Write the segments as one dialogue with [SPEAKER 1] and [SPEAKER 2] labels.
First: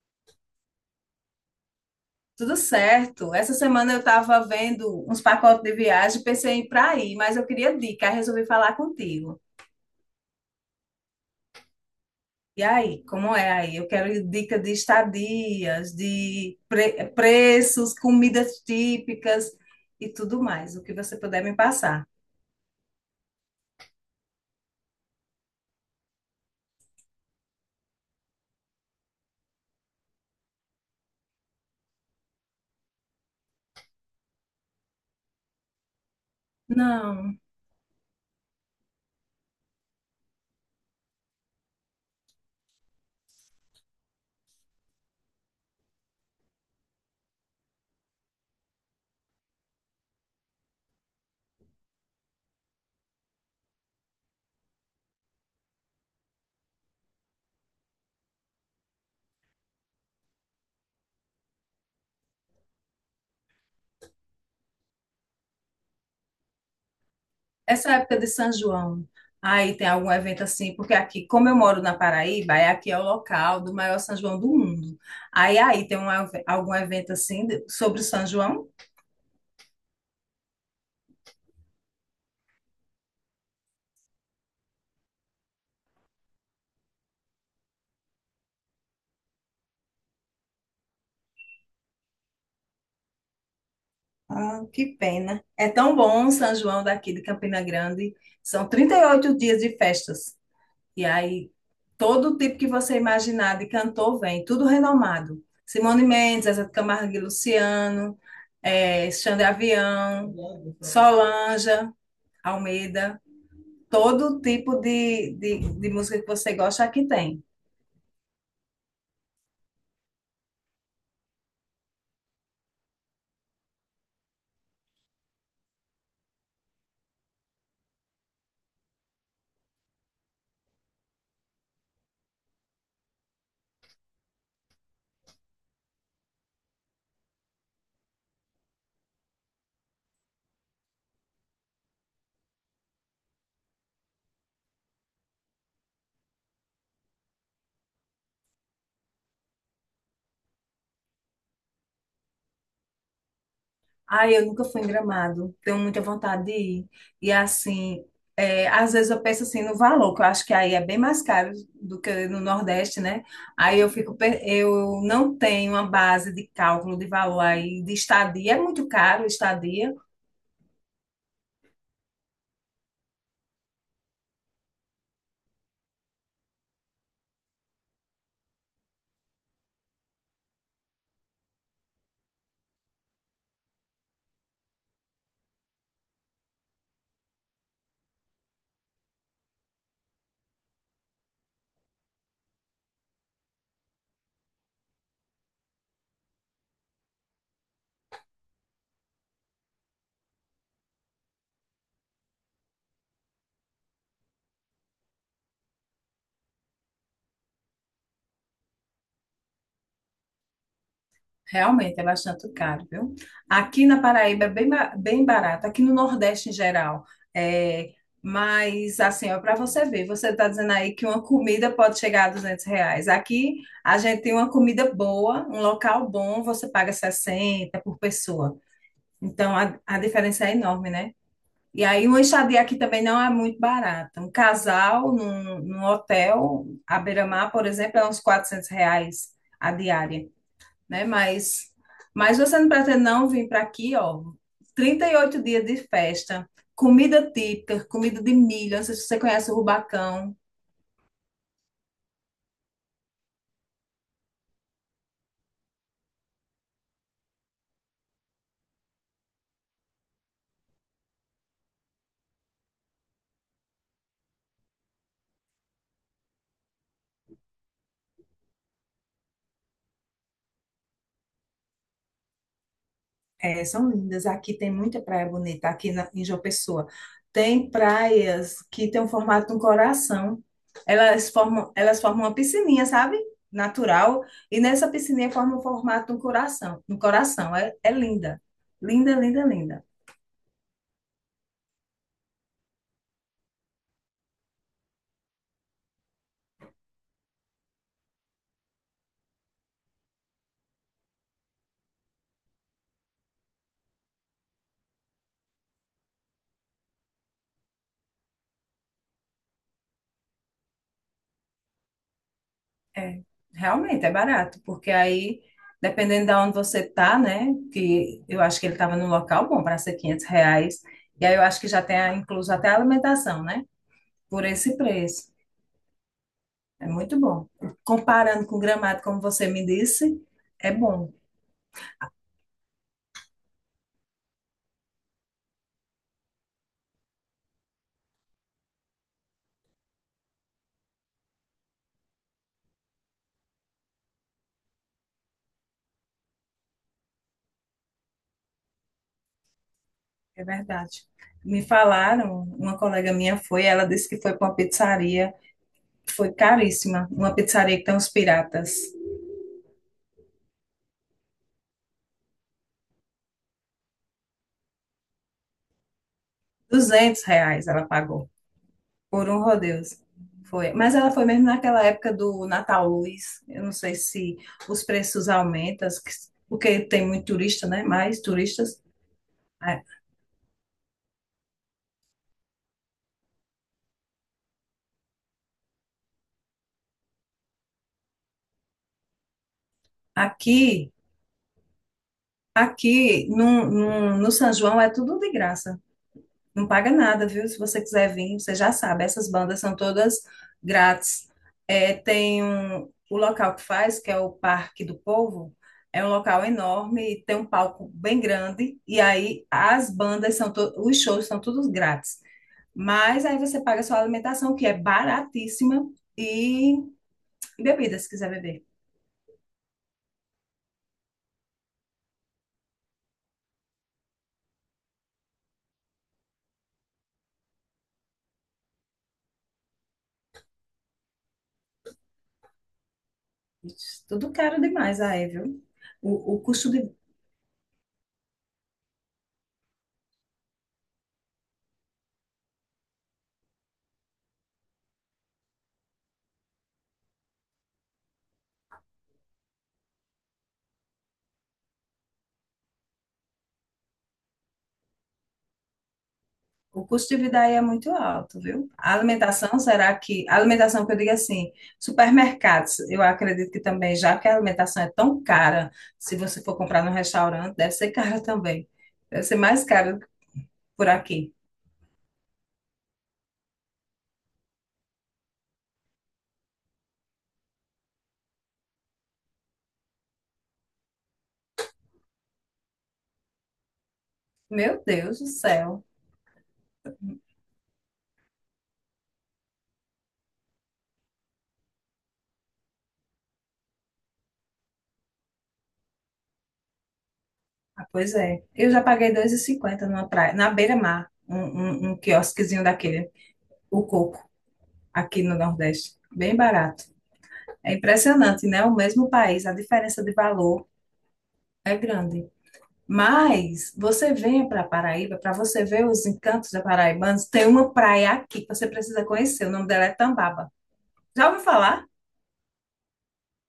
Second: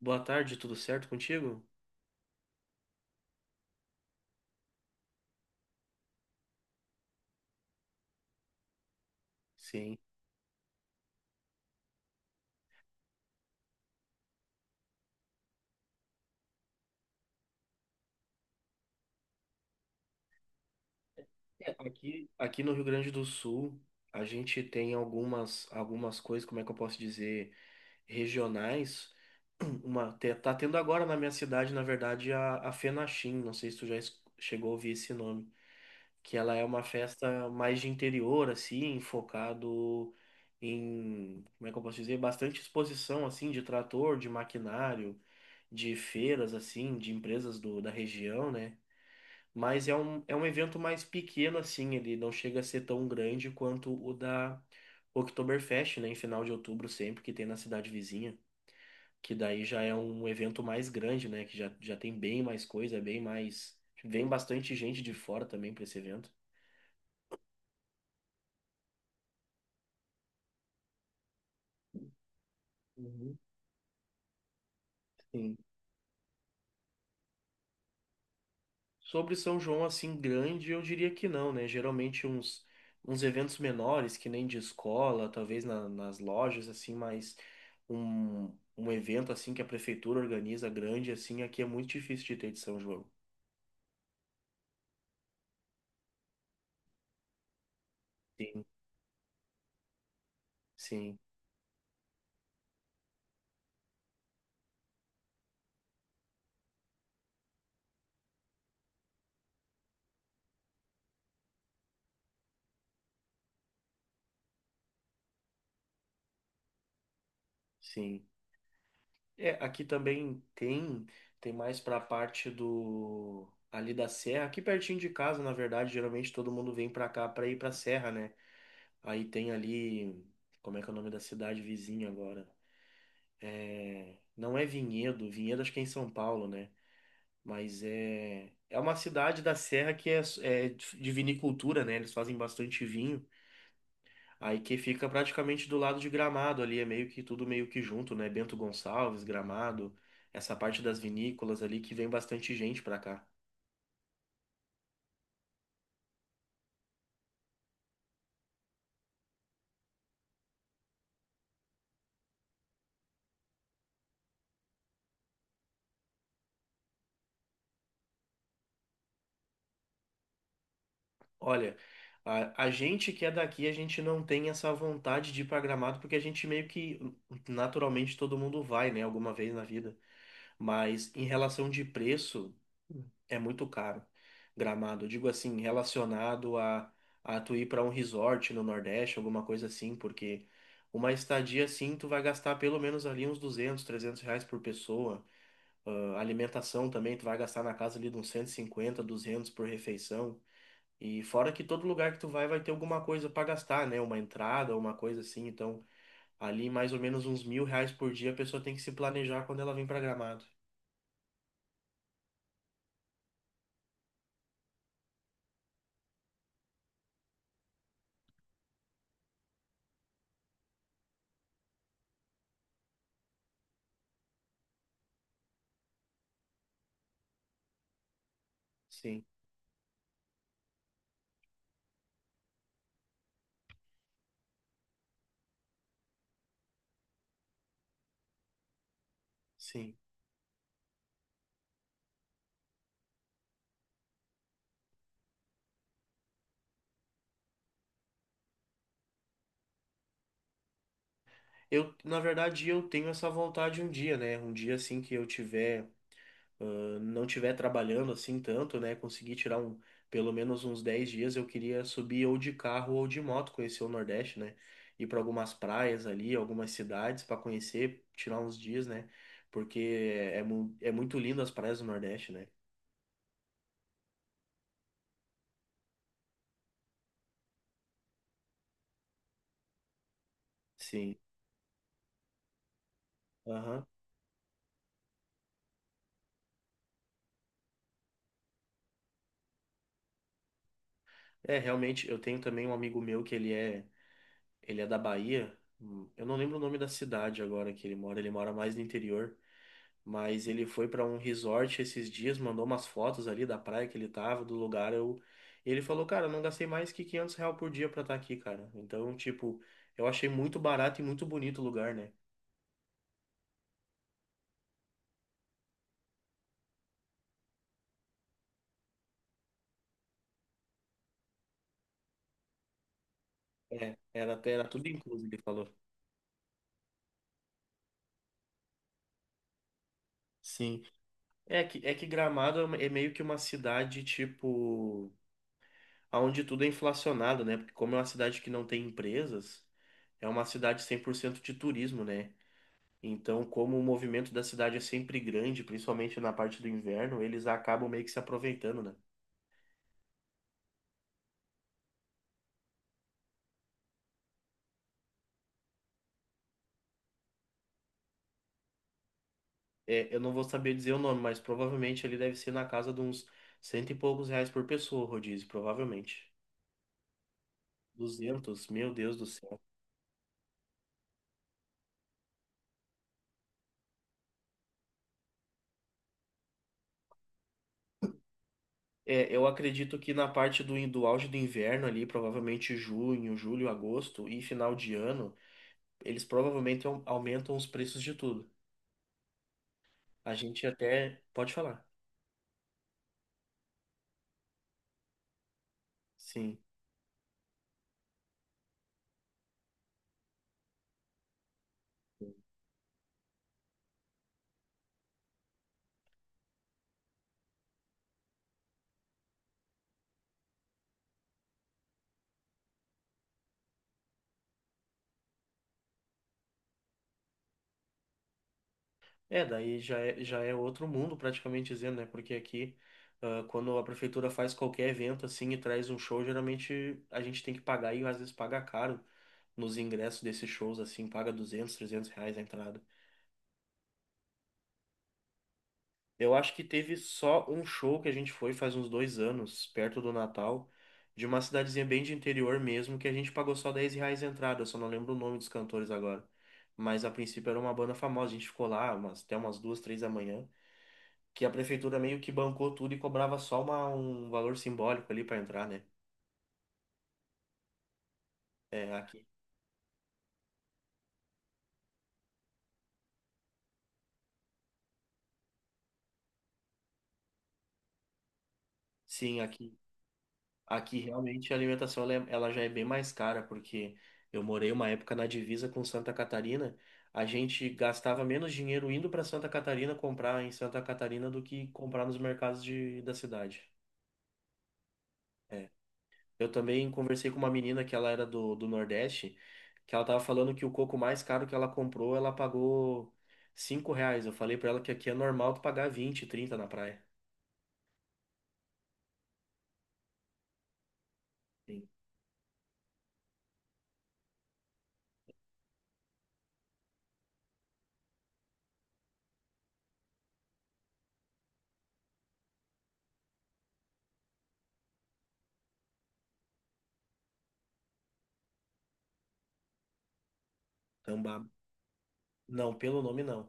[SPEAKER 1] Boa tarde, tudo certo contigo?
[SPEAKER 2] Tudo certo. Essa semana eu estava vendo uns pacotes de viagem, pensei em ir para aí, mas eu queria dica, aí resolvi falar contigo.
[SPEAKER 1] Sim.
[SPEAKER 2] E aí, como é aí? Eu quero dica de estadias, de preços, comidas típicas e tudo mais, o que você puder me passar.
[SPEAKER 1] Aqui, aqui no Rio Grande do Sul, a gente tem algumas coisas, como é que eu posso dizer, regionais. Uma, tá tendo agora na minha cidade, na verdade, a Fenachim, não sei se tu já chegou a ouvir esse nome, que ela é uma
[SPEAKER 2] Não,
[SPEAKER 1] festa mais de interior, assim, focado em, como é que eu posso dizer, bastante exposição, assim, de trator, de maquinário, de feiras, assim, de empresas da região, né? Mas é um evento mais pequeno, assim, ele não chega a ser tão grande quanto o da Oktoberfest, né, em final de outubro sempre, que tem na cidade vizinha, que daí já é um evento mais grande, né, que já tem bem mais coisa, bem mais... Vem bastante gente de fora também para esse evento.
[SPEAKER 2] essa época de São João, aí tem algum evento assim, porque aqui, como eu moro na Paraíba, é aqui é o
[SPEAKER 1] Uhum.
[SPEAKER 2] local do maior São João do mundo.
[SPEAKER 1] Sim.
[SPEAKER 2] Aí tem um, algum evento assim sobre o São João?
[SPEAKER 1] Sobre São João assim grande, eu diria que não, né? Geralmente uns eventos menores, que nem de escola, talvez nas lojas, assim, mas um evento assim que a prefeitura organiza grande, assim, aqui é muito difícil de ter de São João.
[SPEAKER 2] Ah, que pena. É tão bom o São João daqui de Campina Grande.
[SPEAKER 1] Sim,
[SPEAKER 2] São 38 dias de festas. E
[SPEAKER 1] sim,
[SPEAKER 2] aí, todo tipo que você imaginar de cantor vem, tudo renomado. Simone Mendes, Zezé de Camargo e Luciano, Xande Avião, Solange, Almeida. Todo tipo de música que você gosta aqui tem.
[SPEAKER 1] sim. É, aqui também tem, tem mais pra parte do ali da serra, aqui pertinho de casa, na verdade, geralmente todo mundo vem pra cá pra ir pra serra, né? Aí tem ali, como é que é o nome da cidade vizinha agora? É, não é Vinhedo, Vinhedo acho que é em São Paulo, né? Mas é, é uma cidade da Serra que é, é de vinicultura, né? Eles fazem bastante vinho. Aí que fica praticamente do lado de Gramado ali, é meio que tudo meio que junto, né? Bento Gonçalves, Gramado, essa parte das vinícolas ali que vem bastante gente pra cá.
[SPEAKER 2] Ai, eu nunca fui em Gramado. Tenho muita vontade de ir. E assim, é, às vezes eu penso assim no valor, que eu acho que aí é bem mais caro do que no Nordeste, né? Aí eu fico, eu não tenho uma base de cálculo de valor aí de estadia, é muito caro estadia.
[SPEAKER 1] Olha, a gente que é daqui, a gente não tem essa vontade de ir pra Gramado porque a gente meio que naturalmente todo mundo vai, né? Alguma vez na vida. Mas em relação de preço, é muito caro. Gramado, eu digo assim, relacionado a tu ir para um resort no Nordeste, alguma coisa assim, porque uma estadia assim, tu vai gastar pelo menos ali uns R$ 200, 300 por pessoa. Ah, alimentação também, tu vai gastar na casa ali de uns 150, 200 por refeição. E fora que todo lugar que tu vai, vai ter alguma coisa para gastar, né? Uma entrada, uma coisa assim. Então, ali mais ou menos uns 1.000 reais por dia a pessoa tem que se planejar quando ela vem para Gramado.
[SPEAKER 2] Realmente é bastante caro, viu? Aqui na Paraíba é bem, bem barato, aqui no Nordeste em geral. É, mas, assim, ó, para você ver, você está dizendo aí que uma comida pode chegar a 200 reais. Aqui a gente tem uma comida boa, um local bom, você paga 60 por pessoa.
[SPEAKER 1] Sim.
[SPEAKER 2] Então a diferença é enorme, né? E aí uma estadia aqui também não é muito barata. Um casal num, num hotel à beira-mar, por exemplo, é uns 400 reais a
[SPEAKER 1] Sim.
[SPEAKER 2] diária né? Mas você não pretende não vir para aqui, ó, 38 dias de festa, comida típica, comida de milho, não sei se você conhece o Rubacão.
[SPEAKER 1] Na verdade, eu tenho essa vontade um dia, né? Um dia assim que eu tiver, não tiver trabalhando assim tanto, né? Conseguir tirar um, pelo menos uns 10 dias, eu queria subir ou de carro ou de moto, conhecer o Nordeste, né? Ir para algumas praias ali, algumas cidades para conhecer, tirar uns dias, né? Porque é, é muito lindo as praias do Nordeste, né?
[SPEAKER 2] É, são lindas. Aqui tem muita praia bonita, aqui na, em João Pessoa. Tem praias que tem o formato de um coração.
[SPEAKER 1] Sim.
[SPEAKER 2] Elas formam uma piscininha, sabe?
[SPEAKER 1] Aham.
[SPEAKER 2] Natural. E nessa piscininha forma o formato de um coração. Um coração. É, é linda. Linda, linda, linda.
[SPEAKER 1] É, realmente, eu tenho também um amigo meu que ele é da Bahia. Eu não lembro o nome da cidade agora que ele mora mais no interior. Mas ele foi para um resort esses dias, mandou umas fotos ali da praia que ele tava, do lugar. Eu... Ele falou, cara, eu não gastei mais que 500 real por dia pra estar aqui, cara. Então, tipo, eu achei muito barato e muito bonito o lugar, né?
[SPEAKER 2] É, realmente é barato, porque aí, dependendo de onde você tá, né? Que eu acho que ele estava num local bom para ser 500 reais. E aí eu acho que já tem incluso até a alimentação, né?
[SPEAKER 1] É, era,
[SPEAKER 2] Por
[SPEAKER 1] era
[SPEAKER 2] esse
[SPEAKER 1] tudo incluso,
[SPEAKER 2] preço.
[SPEAKER 1] ele falou.
[SPEAKER 2] É muito bom. Comparando com Gramado, como você me disse, é
[SPEAKER 1] Sim.
[SPEAKER 2] bom,
[SPEAKER 1] É que Gramado é é meio que uma cidade, tipo, onde tudo é inflacionado, né? Porque como é uma cidade que não tem empresas, é uma cidade 100% de turismo, né? Então, como o movimento da cidade é sempre grande, principalmente na parte do inverno, eles acabam meio que se aproveitando, né?
[SPEAKER 2] é verdade. Me falaram, uma colega minha foi, ela disse que foi para uma pizzaria, foi caríssima, uma pizzaria que tem uns piratas.
[SPEAKER 1] É, eu não vou saber dizer o nome, mas provavelmente ele deve ser na casa de uns 100 e poucos reais por pessoa, o rodízio, provavelmente.
[SPEAKER 2] 200 reais ela pagou.
[SPEAKER 1] 200, meu Deus do
[SPEAKER 2] Por um
[SPEAKER 1] céu.
[SPEAKER 2] Rodeos. Foi. Mas ela foi mesmo naquela época do Natal Luz. Eu não sei se os preços aumentam, porque tem muito turista, né? Mais turistas.
[SPEAKER 1] É, eu
[SPEAKER 2] A-
[SPEAKER 1] acredito que na parte do, do auge do inverno ali, provavelmente junho, julho, agosto e final de ano, eles provavelmente aumentam os preços de tudo. A gente
[SPEAKER 2] Aqui,
[SPEAKER 1] até pode falar.
[SPEAKER 2] aqui no, no, no São João é tudo de graça.
[SPEAKER 1] Sim.
[SPEAKER 2] Não paga nada, viu? Se você quiser vir, você já sabe. Essas bandas são todas grátis. É, tem um, o local que faz, que é o Parque do Povo, é um local enorme e tem um palco bem grande. E aí as bandas são os shows são todos grátis. Mas aí você paga sua alimentação, que é baratíssima, e, bebidas, se quiser beber.
[SPEAKER 1] É, daí já é outro mundo, praticamente dizendo, né? Porque aqui, ah, quando a prefeitura faz qualquer evento assim e traz um show, geralmente a gente tem que pagar e às vezes paga caro nos ingressos desses shows, assim, paga R$ 200, 300 a entrada.
[SPEAKER 2] Ixi, tudo caro demais aí, viu?
[SPEAKER 1] Eu
[SPEAKER 2] O
[SPEAKER 1] acho que
[SPEAKER 2] custo de.
[SPEAKER 1] teve só um show que a gente foi faz uns 2 anos, perto do Natal, de uma cidadezinha bem de interior mesmo, que a gente pagou só 10 reais a entrada, eu só não lembro o nome dos cantores agora. Mas a princípio era uma banda famosa, a gente ficou lá umas, até umas 2, 3 da manhã. Que a prefeitura meio que bancou tudo e cobrava só um valor simbólico ali para entrar, né?
[SPEAKER 2] O custo de vida aí é muito alto, viu?
[SPEAKER 1] É,
[SPEAKER 2] A
[SPEAKER 1] aqui.
[SPEAKER 2] alimentação, será que. A alimentação que eu digo assim, supermercados, eu acredito que também, já que a alimentação é tão cara, se você for comprar num restaurante, deve ser cara também. Deve ser
[SPEAKER 1] Sim,
[SPEAKER 2] mais
[SPEAKER 1] aqui.
[SPEAKER 2] caro que por
[SPEAKER 1] Aqui
[SPEAKER 2] aqui.
[SPEAKER 1] realmente a alimentação ela já é bem mais cara, porque eu morei uma época na divisa com Santa Catarina. A gente gastava menos dinheiro indo para Santa Catarina comprar em Santa Catarina do que comprar nos mercados da cidade.
[SPEAKER 2] Meu Deus do
[SPEAKER 1] É,
[SPEAKER 2] céu.
[SPEAKER 1] eu também conversei com uma menina que ela era do Nordeste, que ela tava falando que o coco mais caro que ela comprou, ela pagou 5 reais. Eu falei pra ela que aqui é normal tu pagar 20, 30 na praia.
[SPEAKER 2] Ah, pois é. Eu já paguei 2,50 numa praia, na beira-mar, um,
[SPEAKER 1] Sim.
[SPEAKER 2] um, um quiosquezinho daquele, o coco, aqui no Nordeste. Bem barato. É impressionante, né? O mesmo país, a diferença de valor é grande. Mas você vem para Paraíba, para você ver os encantos da paraibanos, tem uma praia aqui que você precisa conhecer. O nome dela é Tambaba. Já ouviu
[SPEAKER 1] Tambá.
[SPEAKER 2] falar?
[SPEAKER 1] Não, pelo nome não.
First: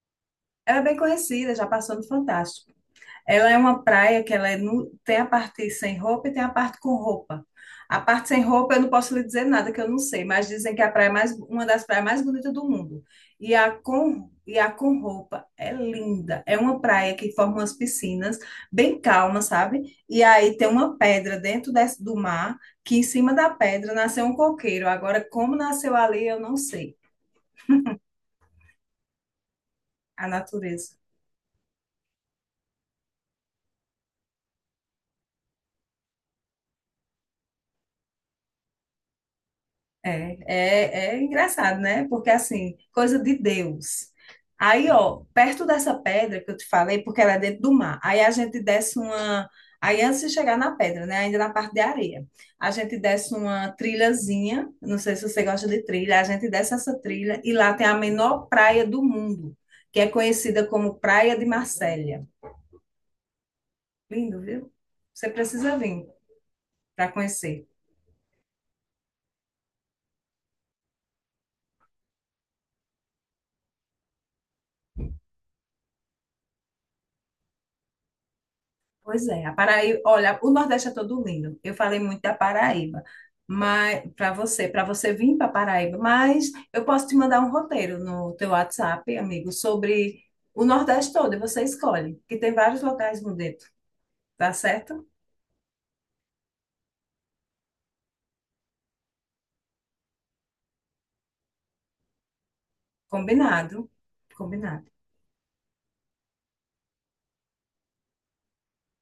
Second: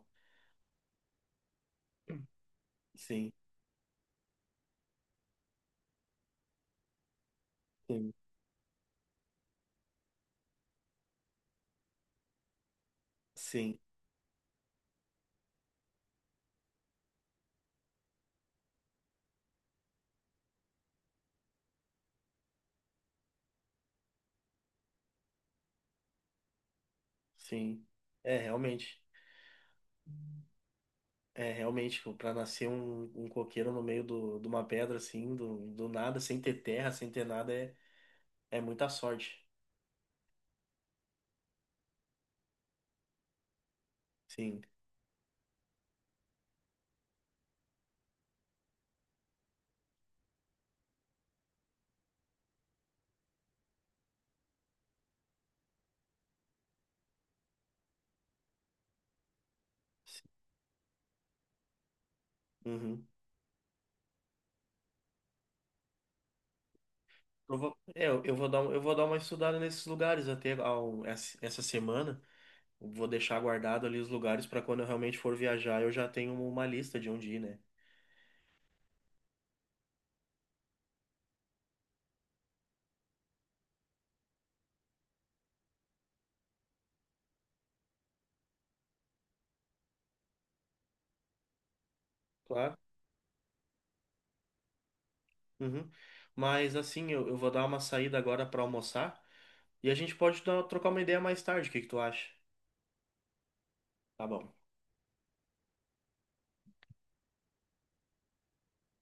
[SPEAKER 2] Ela é bem conhecida, já passou no Fantástico.
[SPEAKER 1] Sim,
[SPEAKER 2] Ela é uma praia que ela é tem a parte sem roupa e tem a parte com roupa. A
[SPEAKER 1] sim,
[SPEAKER 2] parte sem roupa eu não posso lhe dizer nada que eu não sei, mas dizem que é a praia mais uma das praias mais bonitas do mundo.
[SPEAKER 1] sim,
[SPEAKER 2] E a com roupa é linda. É uma praia que forma umas piscinas bem calmas, sabe? E aí tem uma pedra do mar que em cima da pedra nasceu um coqueiro. Agora como nasceu ali eu não sei.
[SPEAKER 1] sim. É, realmente.
[SPEAKER 2] A natureza.
[SPEAKER 1] É, realmente, tipo, pra nascer um coqueiro no meio de uma pedra, assim, do nada, sem ter terra, sem ter nada, é, é muita sorte.
[SPEAKER 2] É, é, é engraçado, né? Porque assim, coisa de Deus.
[SPEAKER 1] Sim.
[SPEAKER 2] Aí, ó, perto dessa pedra que eu te falei, porque ela é dentro do mar. Aí a gente desce uma. Aí antes de chegar na pedra, né? Ainda na parte de areia. A gente desce uma trilhazinha. Não sei se você gosta de trilha. A gente desce essa trilha e lá tem a menor praia do mundo, que é
[SPEAKER 1] Sim.
[SPEAKER 2] conhecida como Praia de Marsella.
[SPEAKER 1] Uhum.
[SPEAKER 2] Lindo, viu? Você precisa vir para
[SPEAKER 1] Eu
[SPEAKER 2] conhecer.
[SPEAKER 1] vou, é, eu vou dar, um- eu vou dar uma estudada nesses lugares até ao, essa essa semana. Vou deixar guardado ali os lugares para quando eu realmente for viajar, eu já tenho uma lista de onde ir, né?
[SPEAKER 2] Pois é, a Paraíba, olha, o Nordeste é todo lindo. Eu falei muito da Paraíba, mas para você vir para Paraíba, mas eu posso te mandar um roteiro no teu WhatsApp, amigo, sobre o Nordeste todo, e você escolhe, que tem
[SPEAKER 1] Claro.
[SPEAKER 2] vários locais bonito, tá certo?
[SPEAKER 1] Uhum. Mas assim, eu vou dar uma saída agora para almoçar e a gente pode trocar uma ideia mais tarde. O que que tu acha?
[SPEAKER 2] Combinado.
[SPEAKER 1] Tá bom.
[SPEAKER 2] Combinado.